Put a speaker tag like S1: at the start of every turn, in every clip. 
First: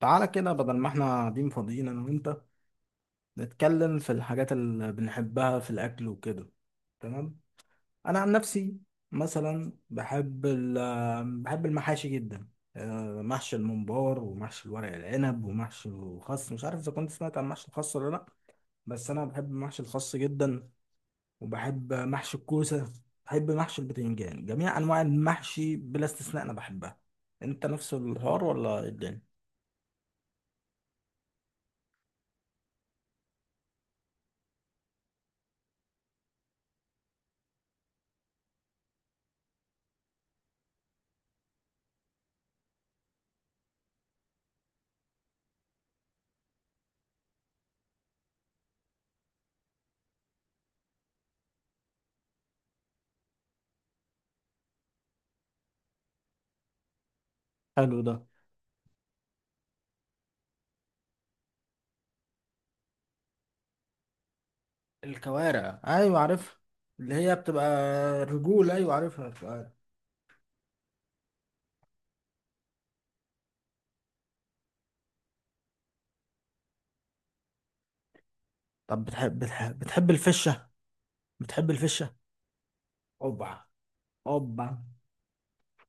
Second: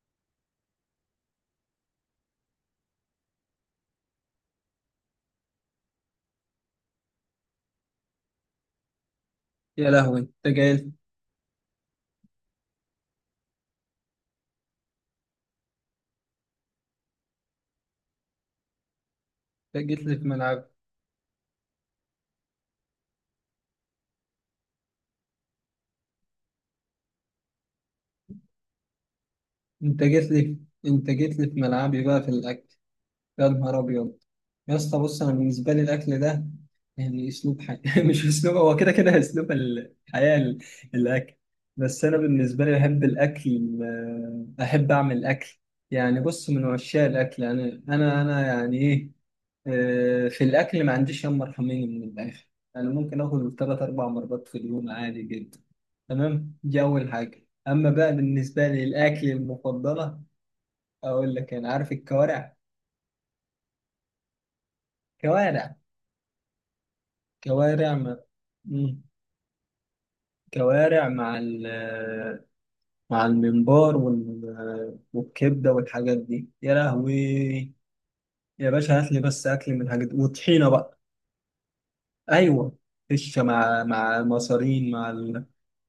S1: تعالى كده بدل ما احنا قاعدين فاضيين انا وانت نتكلم في الحاجات اللي بنحبها في الاكل وكده. تمام. انا عن نفسي مثلا
S2: يا لهوي! انت
S1: بحب
S2: جاي؟
S1: المحاشي جدا. محشي الممبار ومحشي الورق العنب ومحشي الخس، مش عارف اذا كنت سمعت عن محشي الخس ولا لا. بس انا بحب محشي
S2: انت جيت
S1: الخس
S2: لي في
S1: جدا
S2: ملعب
S1: وبحب محشي الكوسه. بحب محشي البتنجان، جميع انواع المحشي بلا استثناء انا بحبها. انت نفس الحوار ولا إيه الدنيا؟
S2: انت جيت لي انت جيت لي في ملعبي بقى في الاكل. يا نهار أبيض! يا اسطى، بص، أنا بالنسبة لي الأكل ده يعني أسلوب حياة مش أسلوب، هو كده كده أسلوب الحياة الأكل. بس أنا بالنسبة لي بحب الأكل، أحب أعمل أكل. يعني بص، من عشاق الأكل أنا يعني إيه. في الأكل ما عنديش يوم مرحمين من الآخر. أنا ممكن آكل تلات أربع مرات في اليوم عادي جدا. تمام، دي أول حاجة. أما
S1: حلو ده.
S2: بقى بالنسبة لي الأكل المفضلة، أقول لك، أنا عارف الكوارع. كوارع
S1: الكوارع، ايوه عارفها. اللي هي بتبقى
S2: كوارع مع...
S1: رجول، ايوه
S2: مم.
S1: عارفها الكوارع.
S2: كوارع مع مع الممبار وال... والكبدة والحاجات دي، يا لهوي! يا باشا
S1: طب
S2: هات لي بس أكل من الحاجات
S1: بتحب
S2: دي
S1: الفشه؟
S2: وطحينة بقى.
S1: بتحب الفشه؟
S2: أيوة. فشة
S1: اوبا،
S2: مع
S1: اوبا.
S2: المصارين مع... ال...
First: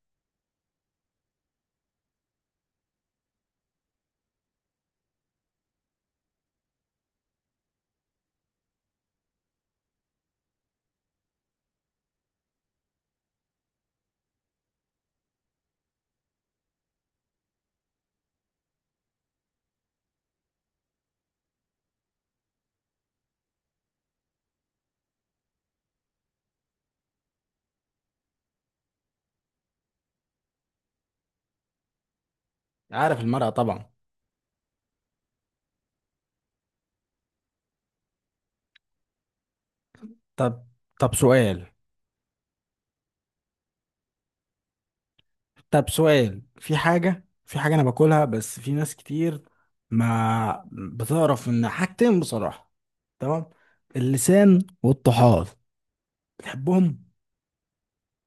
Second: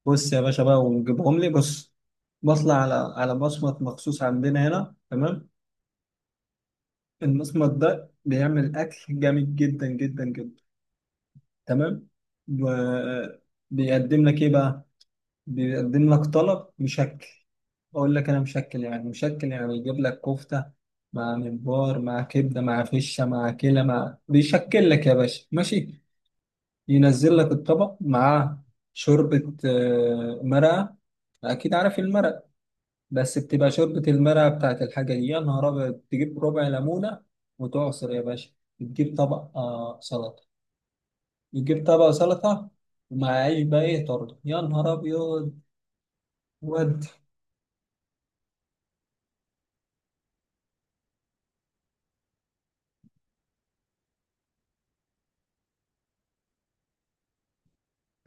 S2: بص يا باشا بقى، ونجيبهم لي. بص، بطلع على مصمت مخصوص عندنا هنا، تمام. المصمت ده بيعمل أكل جامد جدا جدا جدا. تمام، وبيقدم لك إيه بقى؟ بيقدم لك طلب مشكل. اقول لك انا، مشكل يعني مشكل يعني يجيب لك كفته مع ممبار مع كبده مع فشه مع كلى، مع بيشكل لك يا باشا، ماشي. ينزل لك الطبق مع شوربه، مرقه. اكيد عارف المرق.
S1: عارف
S2: بس
S1: المرأة
S2: بتبقى
S1: طبعا.
S2: شوربه المرقه بتاعت الحاجه دي، يا نهار ابيض، تجيب ربع ليمونه وتعصر يا باشا. تجيب طبق سلطه،
S1: طب طب سؤال.
S2: يجيب طبق سلطه. ومع عيش بقى ايه، طرد يا نهار ابيض.
S1: طب سؤال في
S2: ودي،
S1: حاجة في حاجة انا باكلها بس في ناس كتير ما بتعرف ان حاجتين، بصراحة. تمام، اللسان والطحال. بتحبهم؟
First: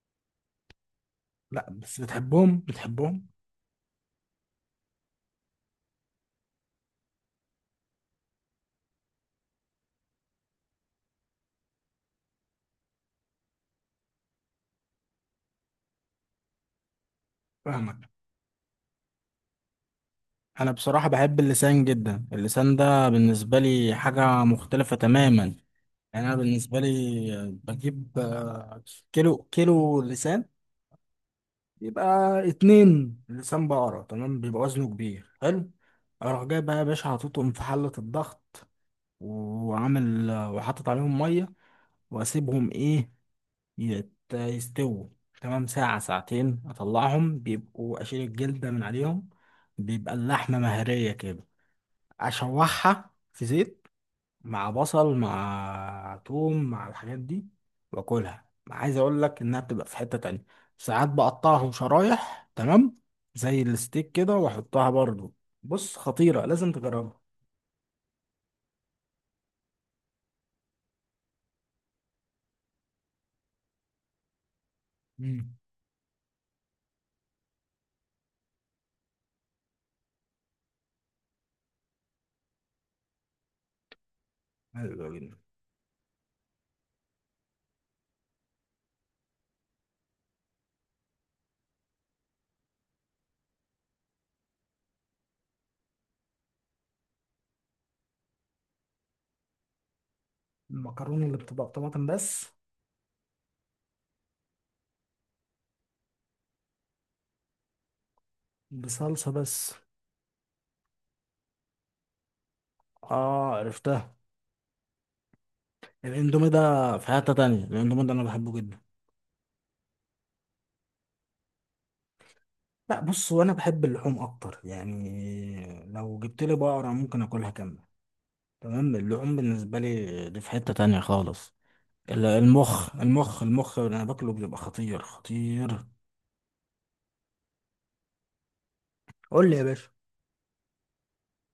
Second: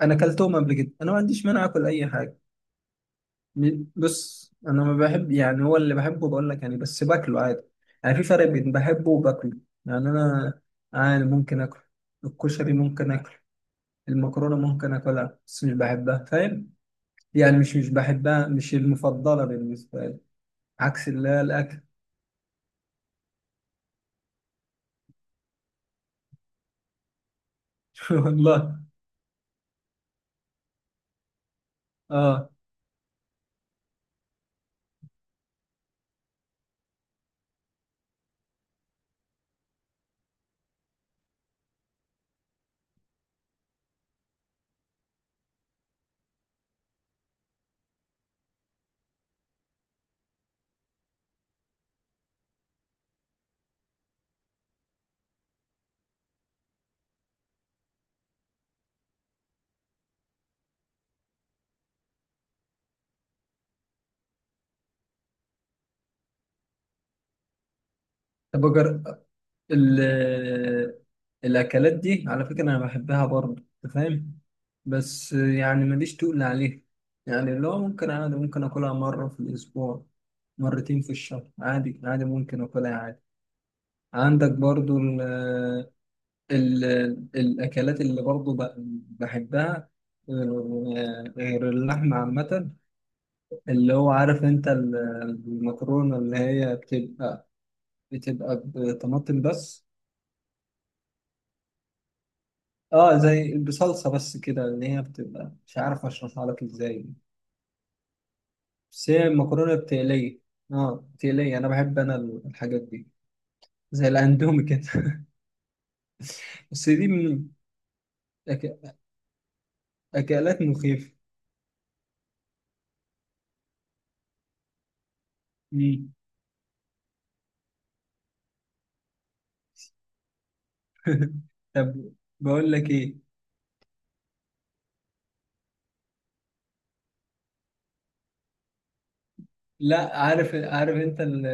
S2: انا كلتهم قبل كده، انا ما عنديش مانع
S1: لا
S2: اكل
S1: بس
S2: اي حاجه.
S1: بتحبهم؟
S2: بص، انا ما بحب، يعني هو اللي بحبه بقول لك، يعني بس باكله عادي. يعني في فرق بين بحبه وباكله. يعني انا عادي ممكن اكل، الكشري ممكن اكل، المكرونه ممكن اكلها بس مش بحبها، فاهم. يعني مش
S1: فاهمك.
S2: بحبها، مش المفضله بالنسبه لي.
S1: انا بصراحة
S2: عكس اللي
S1: بحب
S2: هي الاكل.
S1: اللسان جدا، اللسان ده بالنسبة لي حاجة مختلفة تماما. يعني انا بالنسبة لي بجيب
S2: والله.
S1: كيلو، كيلو يبقى
S2: اه.
S1: 2 لسان بقرة، تمام، بيبقى وزنه كبير. حلو، اروح جاي بقى يا باشا، حاططهم في حلة الضغط وعامل وحاطط عليهم مية واسيبهم ايه، يستووا. تمام، ساعة ساعتين اطلعهم، بيبقوا اشيل الجلدة من عليهم، بيبقى اللحمة مهرية كده. اشوحها في زيت، مع بصل مع توم مع الحاجات دي، واكلها. عايز اقول لك انها بتبقى في حتة تانية. ساعات بقطعهم شرايح، تمام، زي الستيك كده واحطها برضو. بص خطيرة، لازم تجربها.
S2: طب أجرب. ال- الأكلات دي على فكرة أنا بحبها برضه، أنت فاهم. بس
S1: مم.
S2: يعني ماليش تقول عليها. يعني اللي هو ممكن عادي ممكن آكلها مرة في الأسبوع، مرتين في الشهر، عادي عادي ممكن آكلها عادي. عندك برضه
S1: حلو جدا.
S2: ال الأكلات اللي برضه بحبها، غير، غير اللحمة عامة. اللي هو عارف أنت المكرونة اللي هي بتبقى بطماطم بس.
S1: المكرونة اللي بتبقى بطماطم بس،
S2: اه، زي بصلصه بس كده، ان هي بتبقى مش عارف اشرحها لك ازاي. بس هي
S1: بصلصة بس.
S2: المكرونه بتقليه. اه، بتقليه، انا بحب انا الحاجات دي،
S1: اه
S2: زي
S1: عرفتها.
S2: الاندومي كده.
S1: الاندومي ده
S2: بس
S1: في
S2: دي
S1: حتة
S2: من
S1: تانية، الاندومي ده انا بحبه جدا.
S2: أك... اكلات مخيفه.
S1: لا بص، وانا بحب اللحوم اكتر، يعني
S2: مم.
S1: لو جبت لي بقرة ممكن اكلها كاملة. تمام، اللحوم بالنسبة لي دي في حتة تانية خالص.
S2: طب،
S1: ال-
S2: بقول لك
S1: المخ
S2: ايه.
S1: المخ المخ اللي أنا باكله بيبقى خطير خطير. قول لي يا باشا.
S2: لا، عارف، عارف انت... ال...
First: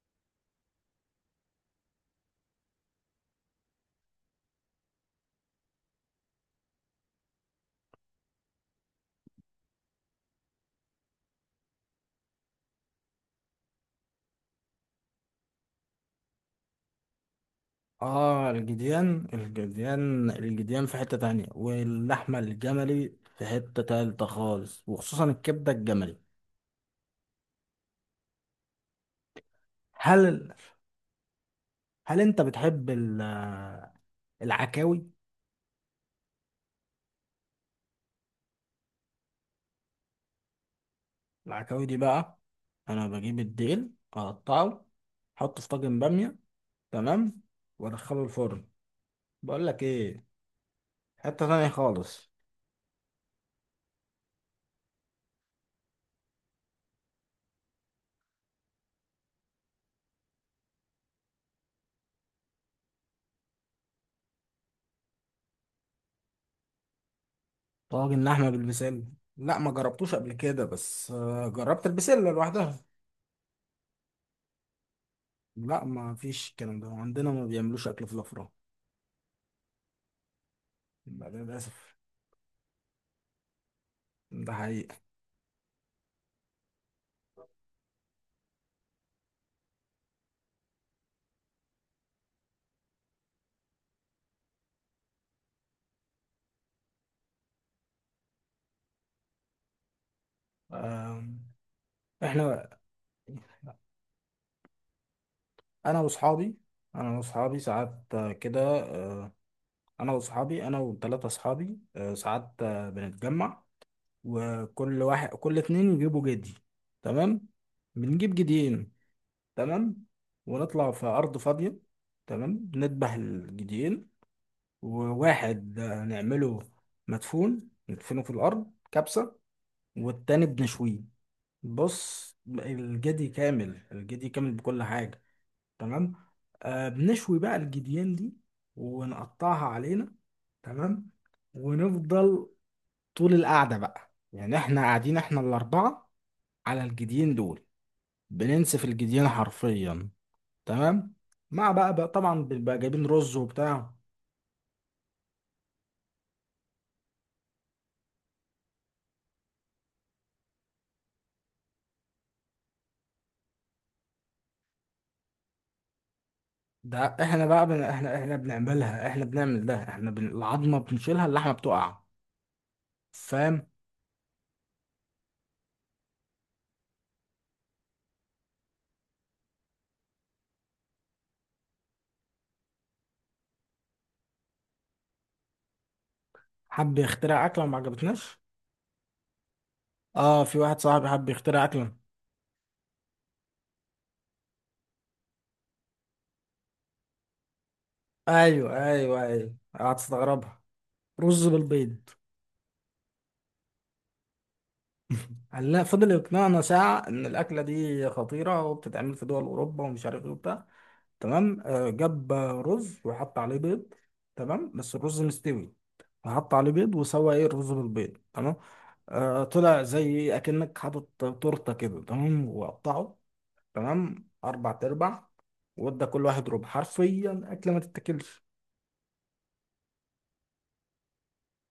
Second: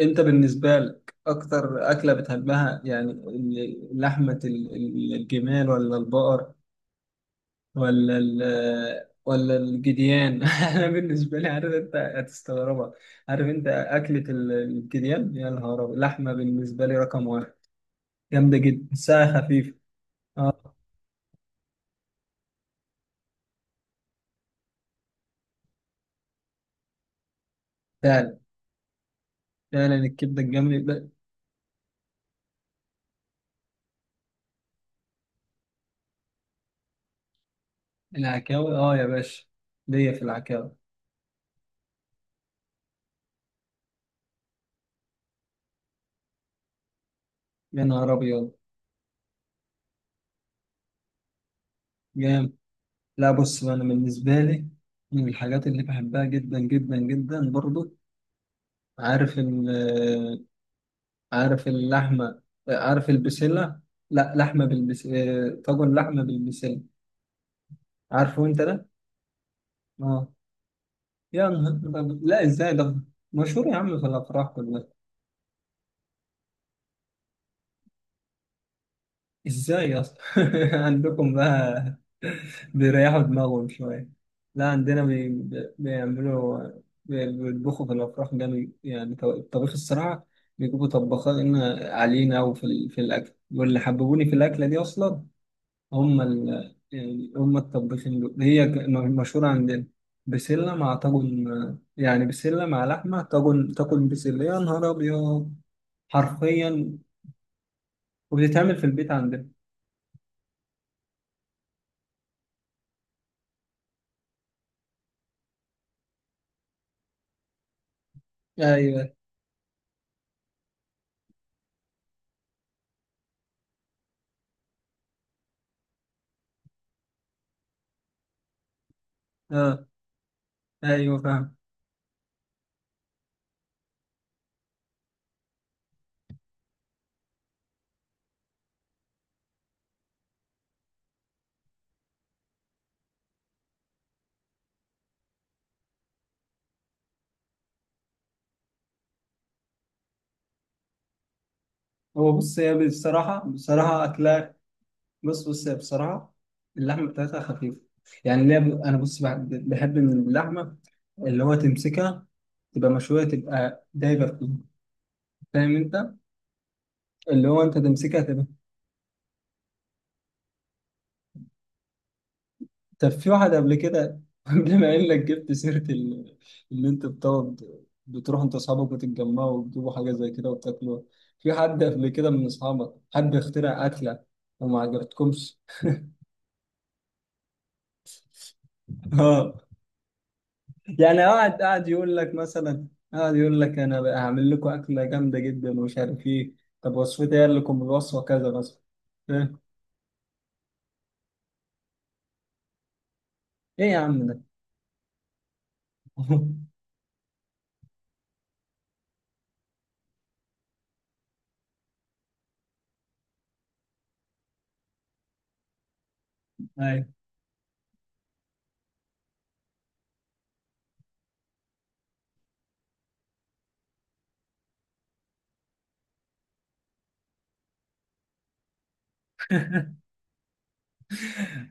S2: انت بالنسبه لك اكتر اكله بتحبها، يعني لحمه الجمال، ولا البقر، ولا ال، ولا الجديان؟ انا بالنسبه لي، عارف انت هتستغربها، عارف انت اكله الجديان، يا نهار أبيض. لحمه بالنسبه لي رقم واحد.
S1: آه،
S2: جامده جدا،
S1: الجديان
S2: ساعه خفيفه.
S1: الجديان
S2: اه،
S1: الجديان في حتة تانية، واللحمة الجملي في حتة تالتة خالص، وخصوصا الكبدة الجملي.
S2: فعلا، فعلا الكبده
S1: هل
S2: الجامده ب-.
S1: هل أنت بتحب العكاوي؟
S2: العكاوي اه يا باشا، ليا في العكاوي.
S1: العكاوي دي بقى أنا بجيب الديل أقطعه، أحطه في طاجن بامية، تمام،
S2: يا نهار
S1: وأدخله
S2: ابيض!
S1: الفرن. بقول لك إيه، حتة تانية خالص.
S2: جامد. لا بص بقى، انا بالنسبه لي من الحاجات اللي بحبها جدا جدا جدا برضو، عارف، عارف اللحمة، عارف البسلة. لا، لحمة بالبس آه، طاجن لحمة بالبسلة.
S1: طاجن
S2: عارفه
S1: لحمه
S2: انت ده؟
S1: بالبسله. لا ما جربتوش
S2: اه،
S1: قبل كده، بس
S2: يا نهار
S1: جربت
S2: أبيض.
S1: البسله
S2: لا ازاي
S1: لوحدها.
S2: ده مشهور يا عم، في الافراح كلها.
S1: لا ما فيش الكلام ده عندنا، ما بيعملوش اكل في الافراح.
S2: ازاي اصلا؟
S1: لا،
S2: عندكم بقى
S1: للاسف.
S2: بيريحوا دماغهم شوية.
S1: ده
S2: لا،
S1: حقيقه.
S2: عندنا بيعملوا، بيطبخوا في الافراح جامد، يعني الطبيخ الصراحة، بيجيبوا طباخين علينا. وفي ال... في الاكل، واللي حببوني في الاكلة دي اصلا، هم ال... يعني هم الطباخين دول، هي مشهورة عندنا. بسلة مع
S1: آم،
S2: طاجن، يعني بسلة
S1: احنا،
S2: مع لحمة، طاجن، طاجن بسلة، يا نهار أبيض!
S1: انا واصحابي،
S2: حرفيا،
S1: انا واصحابي ساعات آه، كده
S2: وبتتعمل في البيت
S1: آه،
S2: عندنا.
S1: انا واصحابي انا وثلاثه اصحابي ساعات بنتجمع وكل واحد، كل اتنين يجيبوا جدي. تمام، بنجيب جديين.
S2: أيوه.
S1: تمام، ونطلع في ارض فاضيه. تمام، نذبح الجديين وواحد نعمله مدفون، ندفنه في الأرض كبسة،
S2: آه.
S1: والتاني بنشويه.
S2: أيوه، فاهم.
S1: بص الجدي كامل، الجدي كامل بكل حاجة. تمام. آه بنشوي بقى الجديان دي ونقطعها علينا. تمام، ونفضل طول القعدة بقى، يعني احنا قاعدين، احنا الـ4 على الجديين دول، بننسف الجديان حرفيا. تمام، مع بقى
S2: هو
S1: طبعا
S2: بص، هي
S1: بنبقى جايبين رز
S2: بصراحة
S1: وبتاع.
S2: بصراحة أكلها. بص هي بصراحة، اللحمة بتاعتها خفيفة. يعني اللي هي ب- أنا بص بحب من اللحمة اللي هو تمسكها، تبقى مشوية، تبقى دايبة فيها، فاهم أنت؟
S1: ده احنا
S2: اللي هو
S1: بقى
S2: أنت
S1: بن... احنا
S2: تمسكها
S1: احنا
S2: تبقى.
S1: بنعملها، احنا بنعمل ده احنا بن... العظمه بنشيلها، اللحمه بتقع.
S2: طب في واحد
S1: فاهم؟
S2: قبل كده، بما انك جبت سيره اللي انت بتقعد، بتروح انت واصحابك وتتجمعوا وتجيبوا حاجه زي كده وتاكلوا، في حد قبل كده من اصحابك حد اخترع اكله وما عجبتكمش؟
S1: حب يخترع اكله وما عجبتناش.
S2: اه.
S1: اه في واحد صاحبي
S2: يعني
S1: حب
S2: قاعد
S1: يخترع
S2: قاعد
S1: اكله.
S2: يقول لك مثلا، قاعد يقول لك انا بقى هعمل لكم اكله جامده جدا ومش عارف ايه، طب وصفتي؟ قال لكم الوصفه كذا
S1: ايوه
S2: مثلا،
S1: ايوه ايوه،
S2: فاهم؟
S1: هتستغربها. رز بالبيض.
S2: ايه يا عم ده؟
S1: قال لا، فضل يقنعنا ساعه ان الاكله دي خطيره وبتتعمل في دول اوروبا ومش عارف ايه وبتاع. تمام، جاب رز وحط عليه بيض، تمام، بس الرز مستوي، فحط عليه بيض
S2: ايوه.
S1: وسوى ايه، الرز بالبيض. تمام، طلع زي اكنك حاطط تورته كده، تمام، وقطعه، تمام، 4 ارباع، وادى كل واحد ربع، حرفيا اكله ما تتاكلش.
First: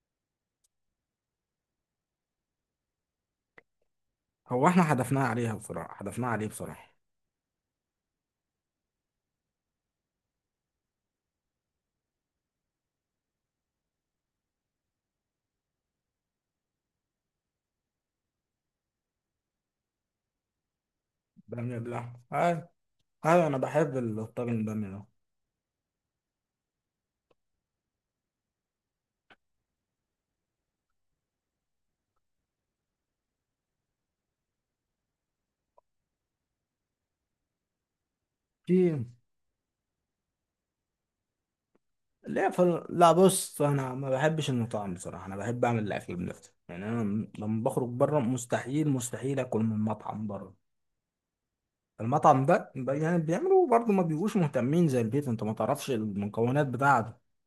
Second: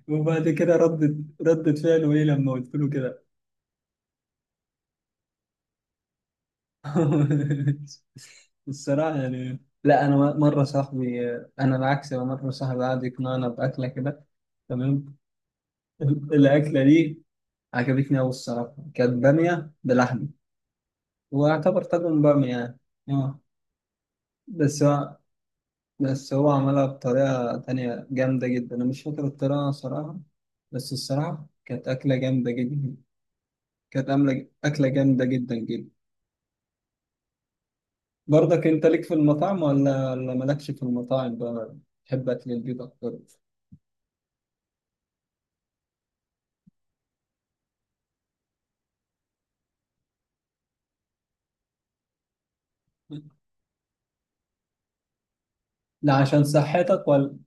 S2: وبعد كده ردت، ردت فعله ايه لما قلت له كده؟
S1: هو احنا حدفناها عليها بصراحه، حدفناها عليه بصراحه.
S2: الصراحة يعني، لا أنا مرة صاحبي، أنا العكس، أنا مرة صاحبي قعد يقنعنا بأكلة كده، تمام. الأكلة دي عجبتني أوي الصراحة، كانت بامية بلحمة،
S1: باميه
S2: واعتبر
S1: بالله
S2: طاجن بامية
S1: هاي،
S2: يعني. أه.
S1: هاي انا بحب الطاجن
S2: بس
S1: الباميه ده.
S2: هو بس هو عملها بطريقة تانية جامدة جدا، أنا مش فاكر الطريقة صراحة. بس الصراحة كانت أكلة جامدة جدا، كانت عاملة أكلة جامدة جدا جدا. برضك انت ليك
S1: في.
S2: في المطاعم، ولا مالكش في المطاعم بقى؟ تحب اكل البيت
S1: لا
S2: اكتر؟
S1: بص، انا ما بحبش المطاعم بصراحه، انا بحب اعمل الاكل بنفسي، يعني انا لما بخرج بره مستحيل، مستحيل اكل من مطعم بره. المطعم ده يعني بيعملوا برضه ما بيبقوش مهتمين زي البيت، انت ما تعرفش
S2: لا عشان
S1: المكونات
S2: صحتك،
S1: بتاعته.
S2: ولا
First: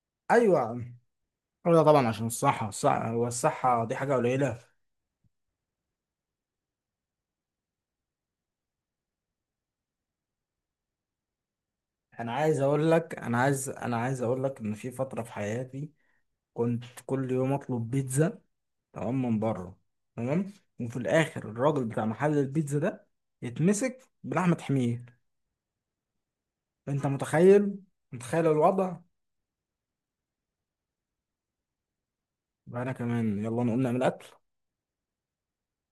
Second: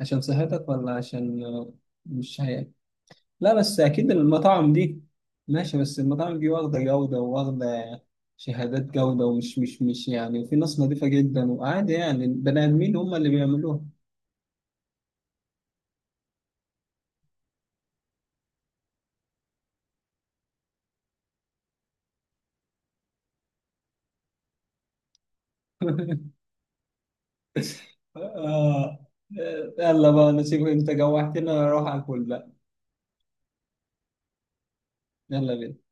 S2: عشان
S1: ايوه يا
S2: صحتك، ولا
S1: عم.
S2: عشان
S1: ايوه طبعا عشان
S2: مش
S1: الصحه،
S2: هي.
S1: الصحه
S2: لا بس
S1: والصحه دي
S2: اكيد
S1: حاجه قليله.
S2: المطاعم دي ماشي، بس المطاعم دي واخده جوده، وواخده شهادات جوده، ومش مش يعني، وفي ناس نظيفه جدا، وعادي يعني البني ادمين هم اللي بيعملوها.
S1: انا عايز اقول لك ان في فتره في حياتي كنت كل يوم اطلب بيتزا، تمام، من بره. تمام، وفي الاخر الراجل بتاع محل البيتزا ده يتمسك بلحمة حمير. انت متخيل؟ متخيل الوضع؟
S2: آه. يلا بقى نسيبك، انت جوعتنا، اروح اكل بقى.
S1: انا كمان يلا نقوم نعمل اكل.
S2: يلا بينا.